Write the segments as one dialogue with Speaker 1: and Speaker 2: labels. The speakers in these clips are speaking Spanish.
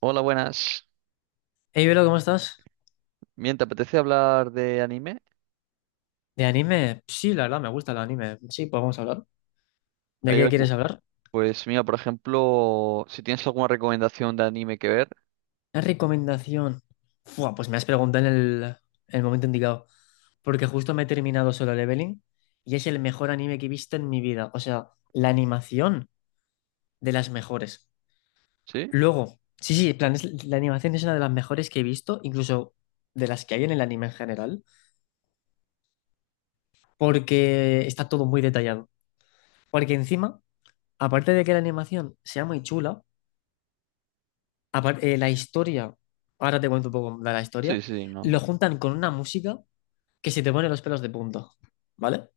Speaker 1: Hola, buenas.
Speaker 2: Hey, Velo, ¿cómo estás?
Speaker 1: Bien, ¿te apetece hablar de anime?
Speaker 2: ¿De anime? Sí, la verdad, me gusta el anime. Sí, pues vamos a hablar. ¿De
Speaker 1: ¿Hay
Speaker 2: qué quieres
Speaker 1: algún?
Speaker 2: hablar?
Speaker 1: Pues mira, por ejemplo, si tienes alguna recomendación de anime que ver.
Speaker 2: ¿Una recomendación? Fua, pues me has preguntado en el momento indicado. Porque justo me he terminado Solo Leveling y es el mejor anime que he visto en mi vida. O sea, la animación, de las mejores.
Speaker 1: ¿Sí?
Speaker 2: Luego, sí, sí, en plan, la animación es una de las mejores que he visto, incluso de las que hay en el anime en general, porque está todo muy detallado. Porque encima, aparte de que la animación sea muy chula, la historia, ahora te cuento un poco de la
Speaker 1: Sí,
Speaker 2: historia,
Speaker 1: sí,
Speaker 2: lo
Speaker 1: no.
Speaker 2: juntan con una música que se te pone los pelos de punta, ¿vale?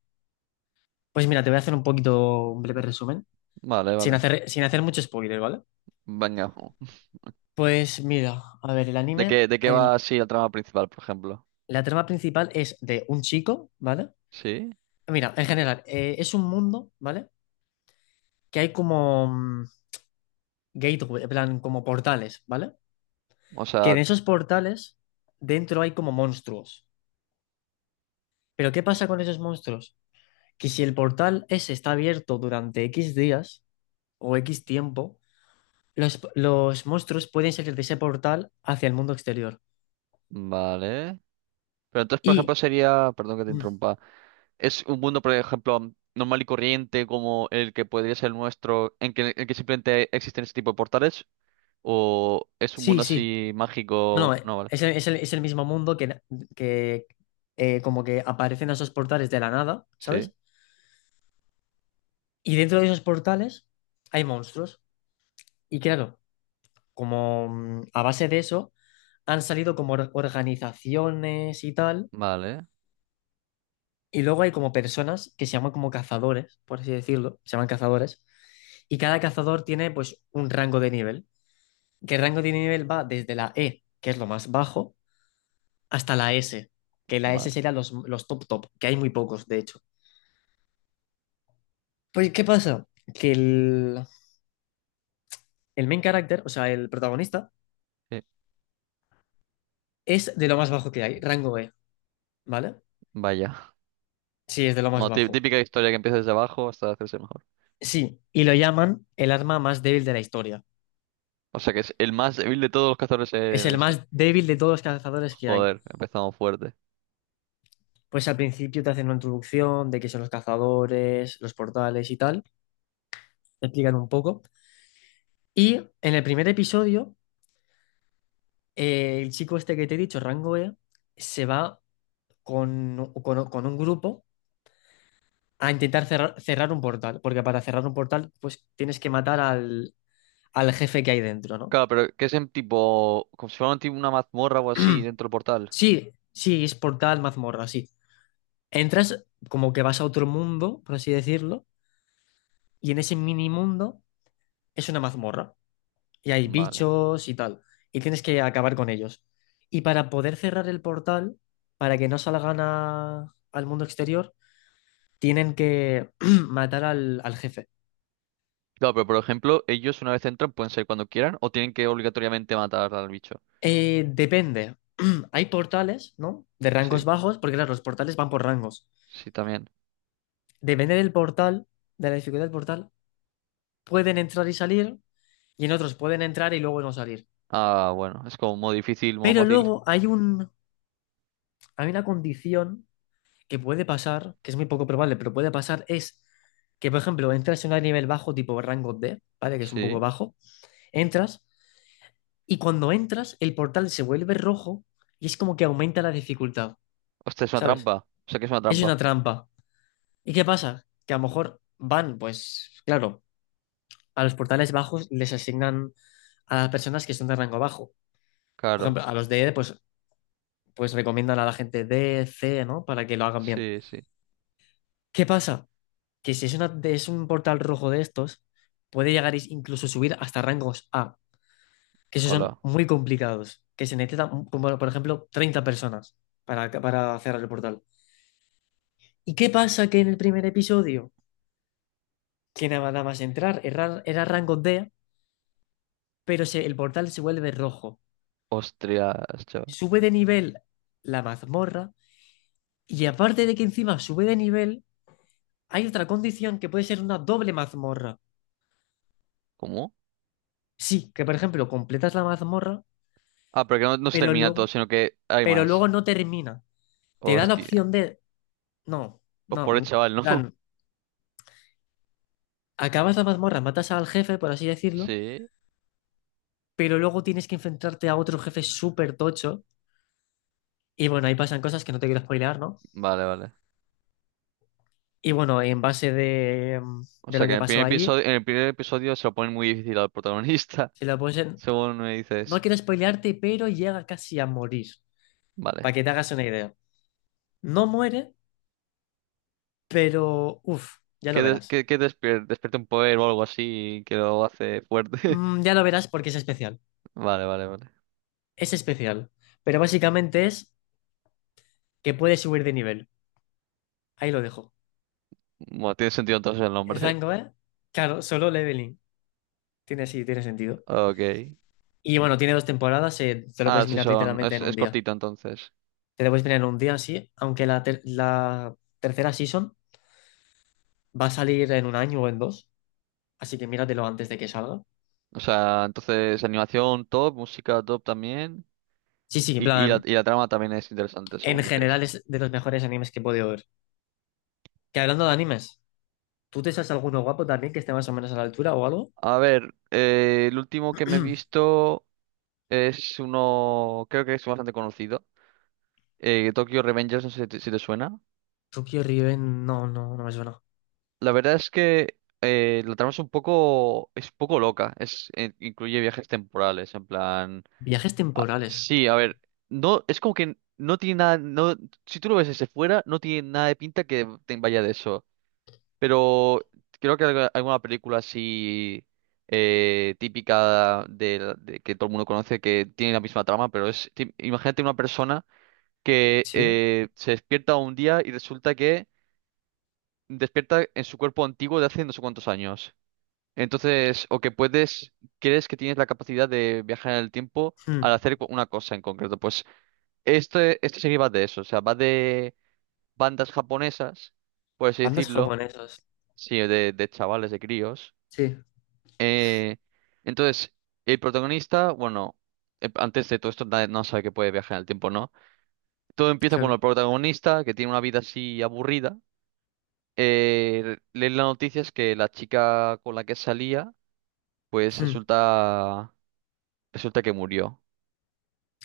Speaker 2: Pues mira, te voy a hacer un poquito, un breve resumen,
Speaker 1: Vale,
Speaker 2: sin
Speaker 1: vale.
Speaker 2: hacer, sin hacer mucho spoiler, ¿vale?
Speaker 1: Venga.
Speaker 2: Pues mira, a ver, el anime,
Speaker 1: De qué va así el trama principal, por ejemplo?
Speaker 2: la trama principal es de un chico, ¿vale?
Speaker 1: ¿Sí?
Speaker 2: Mira, en general, es un mundo, ¿vale? Que hay como gateway, en plan, como portales, ¿vale?
Speaker 1: O
Speaker 2: Que
Speaker 1: sea,
Speaker 2: en esos portales dentro hay como monstruos. Pero ¿qué pasa con esos monstruos? Que si el portal ese está abierto durante X días o X tiempo, los monstruos pueden salir de ese portal hacia el mundo exterior.
Speaker 1: vale. Pero entonces, por
Speaker 2: Y
Speaker 1: ejemplo, sería, perdón que te
Speaker 2: mm,
Speaker 1: interrumpa, ¿es un mundo, por ejemplo, normal y corriente como el que podría ser el nuestro, en que simplemente existen ese tipo de portales, o es un
Speaker 2: sí,
Speaker 1: mundo
Speaker 2: sí.
Speaker 1: así
Speaker 2: No, no,
Speaker 1: mágico? No, vale.
Speaker 2: es el mismo mundo que, que como que aparecen esos portales de la nada,
Speaker 1: Sí.
Speaker 2: ¿sabes? Y dentro de esos portales hay monstruos. Y claro, como a base de eso han salido como organizaciones y tal.
Speaker 1: Vale,
Speaker 2: Y luego hay como personas que se llaman como cazadores, por así decirlo, se llaman cazadores. Y cada cazador tiene pues un rango de nivel, que el rango de nivel va desde la E, que es lo más bajo, hasta la S, que la S
Speaker 1: vale.
Speaker 2: serían los top top, que hay muy pocos, de hecho. Pues, ¿qué pasa? Que el main character, o sea, el protagonista,
Speaker 1: Sí,
Speaker 2: es de lo más bajo que hay, rango E, ¿vale?
Speaker 1: vaya.
Speaker 2: Sí, es de lo más
Speaker 1: Bueno,
Speaker 2: bajo.
Speaker 1: típica historia que empieza desde abajo hasta hacerse mejor.
Speaker 2: Sí, y lo llaman el arma más débil de la historia.
Speaker 1: O sea que es el más débil de todos los cazadores
Speaker 2: Es
Speaker 1: en la
Speaker 2: el
Speaker 1: historia.
Speaker 2: más débil de todos los cazadores que hay.
Speaker 1: Joder, empezamos fuerte.
Speaker 2: Pues al principio te hacen una introducción de qué son los cazadores, los portales y tal, te explican un poco. Y en el primer episodio, el chico este que te he dicho, rango E, se va con un grupo a intentar cerrar, cerrar un portal, porque para cerrar un portal, pues tienes que matar al jefe que hay dentro, ¿no?
Speaker 1: Claro, pero que es en tipo. Como si fuera un tipo una mazmorra o así dentro del portal.
Speaker 2: Sí, sí, es portal, mazmorra, sí. Entras como que vas a otro mundo, por así decirlo, y en ese mini mundo es una mazmorra. Y hay
Speaker 1: Vale.
Speaker 2: bichos y tal, y tienes que acabar con ellos. Y para poder cerrar el portal, para que no salgan al mundo exterior, tienen que matar al jefe.
Speaker 1: Claro, pero por ejemplo, ellos una vez entran pueden salir cuando quieran o tienen que obligatoriamente matar al bicho.
Speaker 2: Depende. Hay portales, ¿no? De rangos
Speaker 1: Sí,
Speaker 2: bajos, porque claro, los portales van por rangos.
Speaker 1: sí, también.
Speaker 2: Depende del portal, de la dificultad del portal, pueden entrar y salir, y en otros pueden entrar y luego no salir.
Speaker 1: Ah, bueno, es como modo difícil, modo
Speaker 2: Pero
Speaker 1: fácil.
Speaker 2: luego hay un, hay una condición que puede pasar, que es muy poco probable, pero puede pasar, es que, por ejemplo, entras en un nivel bajo, tipo rango D, ¿vale? Que es un poco
Speaker 1: Sí.
Speaker 2: bajo, entras, y cuando entras, el portal se vuelve rojo y es como que aumenta la dificultad,
Speaker 1: Hostia, es una
Speaker 2: ¿sabes?
Speaker 1: trampa. O sea que es una
Speaker 2: Es
Speaker 1: trampa.
Speaker 2: una trampa. ¿Y qué pasa? Que a lo mejor van, pues, claro, a los portales bajos les asignan a las personas que son de rango bajo. Por
Speaker 1: Claro.
Speaker 2: ejemplo, a los de E, pues, recomiendan a la gente D, C, ¿no? Para que lo hagan bien.
Speaker 1: Sí, sí.
Speaker 2: ¿Qué pasa? Que si es un portal rojo de estos, puede llegar incluso subir hasta rangos A, que esos son
Speaker 1: Hola.
Speaker 2: muy complicados, que se necesitan, como bueno, por ejemplo, 30 personas para cerrar el portal. ¿Y qué pasa, que en el primer episodio, que nada más entrar, era rango D, pero el portal se vuelve rojo?
Speaker 1: Ostras, chaval.
Speaker 2: Sube de nivel la mazmorra, y aparte de que encima sube de nivel, hay otra condición, que puede ser una doble mazmorra.
Speaker 1: ¿Cómo?
Speaker 2: Sí, que por ejemplo completas la mazmorra,
Speaker 1: Ah, pero que no, no se
Speaker 2: pero
Speaker 1: termina todo,
Speaker 2: luego...
Speaker 1: sino que hay
Speaker 2: pero luego
Speaker 1: más.
Speaker 2: no termina. Te da la
Speaker 1: Hostia.
Speaker 2: opción de, no,
Speaker 1: Pues
Speaker 2: no,
Speaker 1: por el
Speaker 2: en
Speaker 1: chaval, ¿no?
Speaker 2: plan, acabas la mazmorra, matas al jefe, por así decirlo,
Speaker 1: Sí.
Speaker 2: pero luego tienes que enfrentarte a otro jefe súper tocho. Y bueno, ahí pasan cosas que no te quiero spoilear, ¿no?
Speaker 1: Vale, vale.
Speaker 2: Y bueno, en base de,
Speaker 1: O
Speaker 2: de
Speaker 1: sea
Speaker 2: lo
Speaker 1: que
Speaker 2: que
Speaker 1: en el primer
Speaker 2: pasó ahí,
Speaker 1: episodio, en el primer episodio se lo ponen muy difícil al protagonista,
Speaker 2: si lo pones en-
Speaker 1: según me
Speaker 2: no
Speaker 1: dices.
Speaker 2: quiero spoilearte, pero llega casi a morir,
Speaker 1: Vale.
Speaker 2: para que te hagas una idea. No muere, pero uff, ya
Speaker 1: Que,
Speaker 2: lo verás.
Speaker 1: despierte un poder o algo así que lo hace fuerte.
Speaker 2: Ya lo verás porque es especial.
Speaker 1: Vale, vale, vale.
Speaker 2: Es especial. Pero básicamente es que puedes subir de nivel. Ahí lo dejo.
Speaker 1: Bueno, tiene sentido entonces el
Speaker 2: El
Speaker 1: nombre.
Speaker 2: rango, ¿eh? Claro, Solo Leveling. Tiene, sí, tiene sentido.
Speaker 1: Ok.
Speaker 2: Y bueno, tiene dos temporadas, te lo
Speaker 1: Ah,
Speaker 2: puedes
Speaker 1: sí,
Speaker 2: mirar
Speaker 1: son,
Speaker 2: literalmente en
Speaker 1: es
Speaker 2: un día.
Speaker 1: cortito entonces.
Speaker 2: Te lo puedes mirar en un día, sí, aunque la tercera season va a salir en un año o en dos, así que míratelo antes de que salga.
Speaker 1: O sea, entonces animación top, música top también.
Speaker 2: Sí, sí, en plan,
Speaker 1: Y la trama también es interesante, según
Speaker 2: en general
Speaker 1: dices.
Speaker 2: es de los mejores animes que he podido ver. Que hablando de animes, ¿tú te sabes alguno guapo también que esté más o menos a la altura o algo?
Speaker 1: A ver, el último que me he visto es uno, creo que es bastante conocido, Tokyo Revengers, no sé si te, si te suena.
Speaker 2: Tokyo Riven, no, no, no me suena.
Speaker 1: La verdad es que la trama es un poco loca, es, incluye viajes temporales, en plan,
Speaker 2: Viajes temporales,
Speaker 1: sí, a ver, no, es como que no tiene nada, no, si tú lo ves desde fuera, no tiene nada de pinta que te vaya de eso. Pero creo que alguna película así típica de que todo el mundo conoce que tiene la misma trama, pero es imagínate una persona que
Speaker 2: sí.
Speaker 1: se despierta un día y resulta que despierta en su cuerpo antiguo de hace no sé cuántos años. Entonces, o que puedes, crees que tienes la capacidad de viajar en el tiempo
Speaker 2: Hmm.
Speaker 1: al hacer una cosa en concreto. Pues este serie va de eso, o sea, va de bandas japonesas, por así
Speaker 2: Bandas
Speaker 1: decirlo,
Speaker 2: japonesas,
Speaker 1: sí, de chavales, de críos.
Speaker 2: sí.
Speaker 1: Eh, entonces, el protagonista, bueno, antes de todo esto no sabe que puede viajar en el tiempo, ¿no? Todo empieza con el
Speaker 2: Claro.
Speaker 1: protagonista, que tiene una vida así aburrida. Lee las noticias que la chica con la que salía, pues
Speaker 2: Hmm.
Speaker 1: resulta, resulta que murió.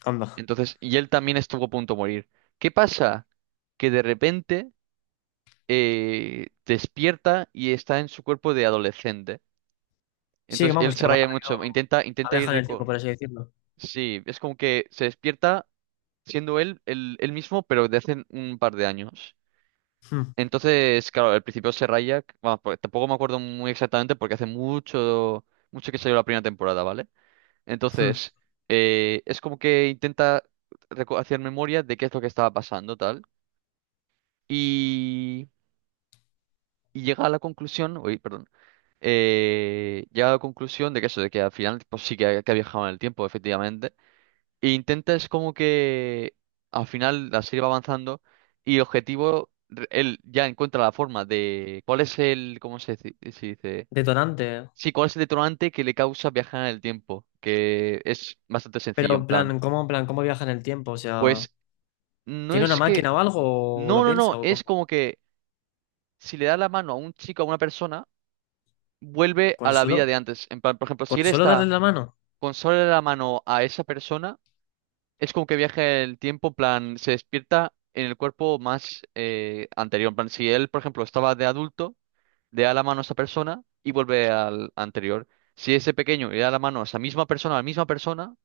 Speaker 2: Anda.
Speaker 1: Entonces, y él también estuvo a punto de morir. ¿Qué pasa? Que de repente despierta y está en su cuerpo de adolescente.
Speaker 2: Sí, que
Speaker 1: Entonces, él
Speaker 2: vamos, que
Speaker 1: se
Speaker 2: ha
Speaker 1: raya mucho,
Speaker 2: ido
Speaker 1: intenta ir
Speaker 2: abeja en el tiempo, por así decirlo.
Speaker 1: sí, es como que se despierta siendo él el mismo, pero de hace un par de años.
Speaker 2: Hmm.
Speaker 1: Entonces, claro, al principio se raya, vamos, porque tampoco me acuerdo muy exactamente porque hace mucho, mucho que salió la primera temporada, ¿vale?
Speaker 2: Hmm.
Speaker 1: Entonces, es como que intenta hacer memoria de qué es lo que estaba pasando, tal, y, y llega a la conclusión, uy, perdón, llega a la conclusión de que eso, de que al final, pues sí que ha viajado en el tiempo, efectivamente. E intentas como que al final la serie va avanzando y el objetivo, él ya encuentra la forma de cuál es el, ¿cómo se dice? ¿Se dice?
Speaker 2: Detonante.
Speaker 1: Sí, cuál es el detonante que le causa viajar en el tiempo, que es bastante
Speaker 2: Pero,
Speaker 1: sencillo en plan.
Speaker 2: en plan, cómo viaja en el tiempo? O sea,
Speaker 1: Pues no
Speaker 2: ¿tiene una
Speaker 1: es que,
Speaker 2: máquina o algo? ¿O
Speaker 1: no,
Speaker 2: lo
Speaker 1: no, no,
Speaker 2: piensa? ¿O
Speaker 1: es
Speaker 2: cómo?
Speaker 1: como que si le da la mano a un chico, a una persona, vuelve
Speaker 2: ¿Con
Speaker 1: a la vida de
Speaker 2: solo,
Speaker 1: antes. En plan, por ejemplo, si
Speaker 2: con
Speaker 1: él
Speaker 2: solo darle
Speaker 1: está
Speaker 2: la mano?
Speaker 1: con solo la mano a esa persona, es como que viaja el tiempo, en plan, se despierta en el cuerpo más anterior. En plan, si él, por ejemplo, estaba de adulto, le da la mano a esa persona y vuelve al anterior. Si ese pequeño le da la mano a esa misma persona, a la misma persona,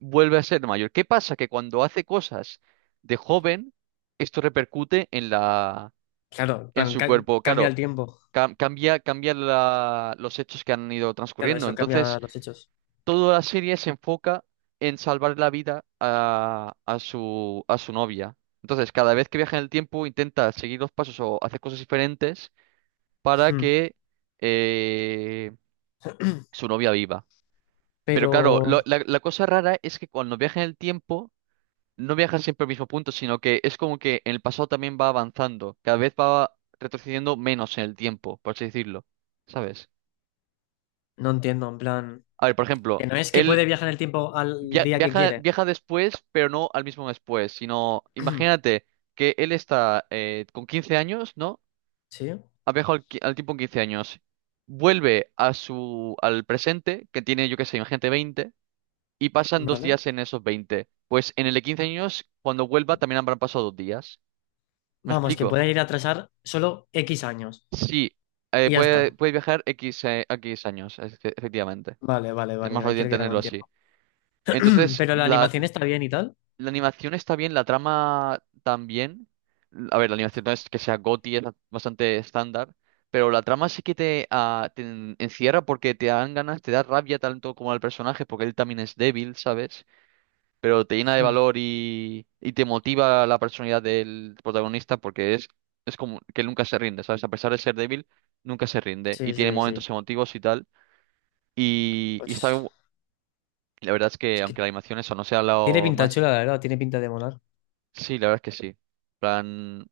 Speaker 1: vuelve a ser mayor. ¿Qué pasa? Que cuando hace cosas de joven, esto repercute en la,
Speaker 2: Claro, en
Speaker 1: en
Speaker 2: plan,
Speaker 1: su cuerpo.
Speaker 2: cambia el
Speaker 1: Claro,
Speaker 2: tiempo.
Speaker 1: cambia, cambia los hechos que han ido
Speaker 2: Claro,
Speaker 1: transcurriendo.
Speaker 2: eso,
Speaker 1: Entonces,
Speaker 2: cambia los hechos.
Speaker 1: toda la serie se enfoca en salvar la vida a su novia. Entonces, cada vez que viaja en el tiempo, intenta seguir los pasos o hacer cosas diferentes para
Speaker 2: Hmm.
Speaker 1: que eh, su novia viva. Pero
Speaker 2: Pero
Speaker 1: claro, la, la cosa rara es que cuando viaja en el tiempo, no viaja siempre al mismo punto, sino que es como que en el pasado también va avanzando. Cada vez va retrocediendo menos en el tiempo, por así decirlo. ¿Sabes?
Speaker 2: no entiendo, en plan,
Speaker 1: A ver, por ejemplo.
Speaker 2: que no es que
Speaker 1: Él
Speaker 2: puede viajar en el tiempo al día que
Speaker 1: viaja,
Speaker 2: quiere.
Speaker 1: viaja después, pero no al mismo después, sino imagínate que él está con 15 años, ¿no?
Speaker 2: ¿Sí?
Speaker 1: Ha viajado al, al tiempo en 15 años. Vuelve a su, al presente, que tiene, yo qué sé, imagínate 20 y pasan dos
Speaker 2: Vale.
Speaker 1: días en esos 20. Pues en el de 15 años, cuando vuelva, también habrán pasado 2 días. ¿Me
Speaker 2: Vamos, que
Speaker 1: explico?
Speaker 2: puede ir a atrasar solo X años.
Speaker 1: Sí,
Speaker 2: Y ya
Speaker 1: puede,
Speaker 2: está.
Speaker 1: puede viajar X, X años, efectivamente.
Speaker 2: Vale, vale,
Speaker 1: Es
Speaker 2: vale,
Speaker 1: más
Speaker 2: ya
Speaker 1: fácil
Speaker 2: creo que ya lo
Speaker 1: entenderlo así.
Speaker 2: entiendo.
Speaker 1: Entonces,
Speaker 2: Pero la
Speaker 1: la,
Speaker 2: animación está bien y tal.
Speaker 1: La animación está bien, la trama también. A ver, la animación no es que sea GOTY, es bastante estándar, pero la trama sí que te, ah, te encierra porque te dan ganas, te da rabia tanto como al personaje, porque él también es débil, ¿sabes? Pero te llena de
Speaker 2: Mm,
Speaker 1: valor y te motiva la personalidad del protagonista porque es como que él nunca se rinde, ¿sabes? A pesar de ser débil, nunca se rinde y
Speaker 2: sí,
Speaker 1: tiene
Speaker 2: sí,
Speaker 1: momentos
Speaker 2: sí.
Speaker 1: emotivos y tal. Y está,
Speaker 2: Pues
Speaker 1: la verdad es que
Speaker 2: es
Speaker 1: aunque
Speaker 2: que
Speaker 1: la animación eso no sea
Speaker 2: tiene
Speaker 1: lo
Speaker 2: pinta
Speaker 1: más.
Speaker 2: chula, la verdad, tiene pinta de molar.
Speaker 1: Sí, la verdad es que sí. Plan,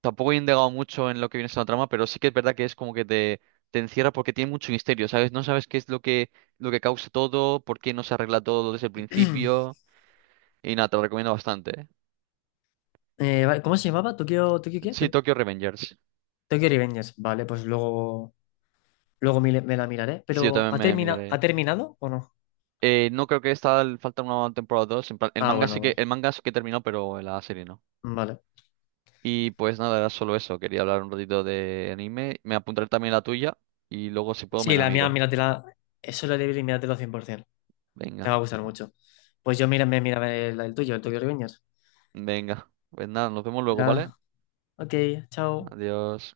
Speaker 1: tampoco he indagado mucho en lo que viene siendo la trama, pero sí que es verdad que es como que te encierra porque tiene mucho misterio, ¿sabes? No sabes qué es lo que causa todo, por qué no se arregla todo desde el principio. Y nada, te lo recomiendo bastante.
Speaker 2: Vale, ¿cómo se llamaba? ¿Tokyo qué?
Speaker 1: Sí, Tokyo Revengers.
Speaker 2: Tokyo Revengers. Vale, pues luego, la miraré.
Speaker 1: Sí, yo
Speaker 2: Pero
Speaker 1: también me
Speaker 2: ¿ha
Speaker 1: miraré.
Speaker 2: terminado o no?
Speaker 1: No creo que esta falta una temporada dos. En plan, el
Speaker 2: Ah,
Speaker 1: manga
Speaker 2: bueno,
Speaker 1: sí que,
Speaker 2: vale.
Speaker 1: el manga sí que terminó, pero la serie no.
Speaker 2: Vale.
Speaker 1: Y pues nada, era solo eso. Quería hablar un ratito de anime. Me apuntaré también la tuya y luego si puedo me
Speaker 2: Sí,
Speaker 1: la
Speaker 2: la mía,
Speaker 1: miro.
Speaker 2: míratela. Eso lo libre y míratelo 100%. Te va
Speaker 1: Venga.
Speaker 2: a gustar mucho. Pues yo mira, me mira el tuyo, el Tokyo Revengers.
Speaker 1: Venga, pues nada, nos vemos luego, ¿vale?
Speaker 2: Nada. Ok, chao.
Speaker 1: Adiós.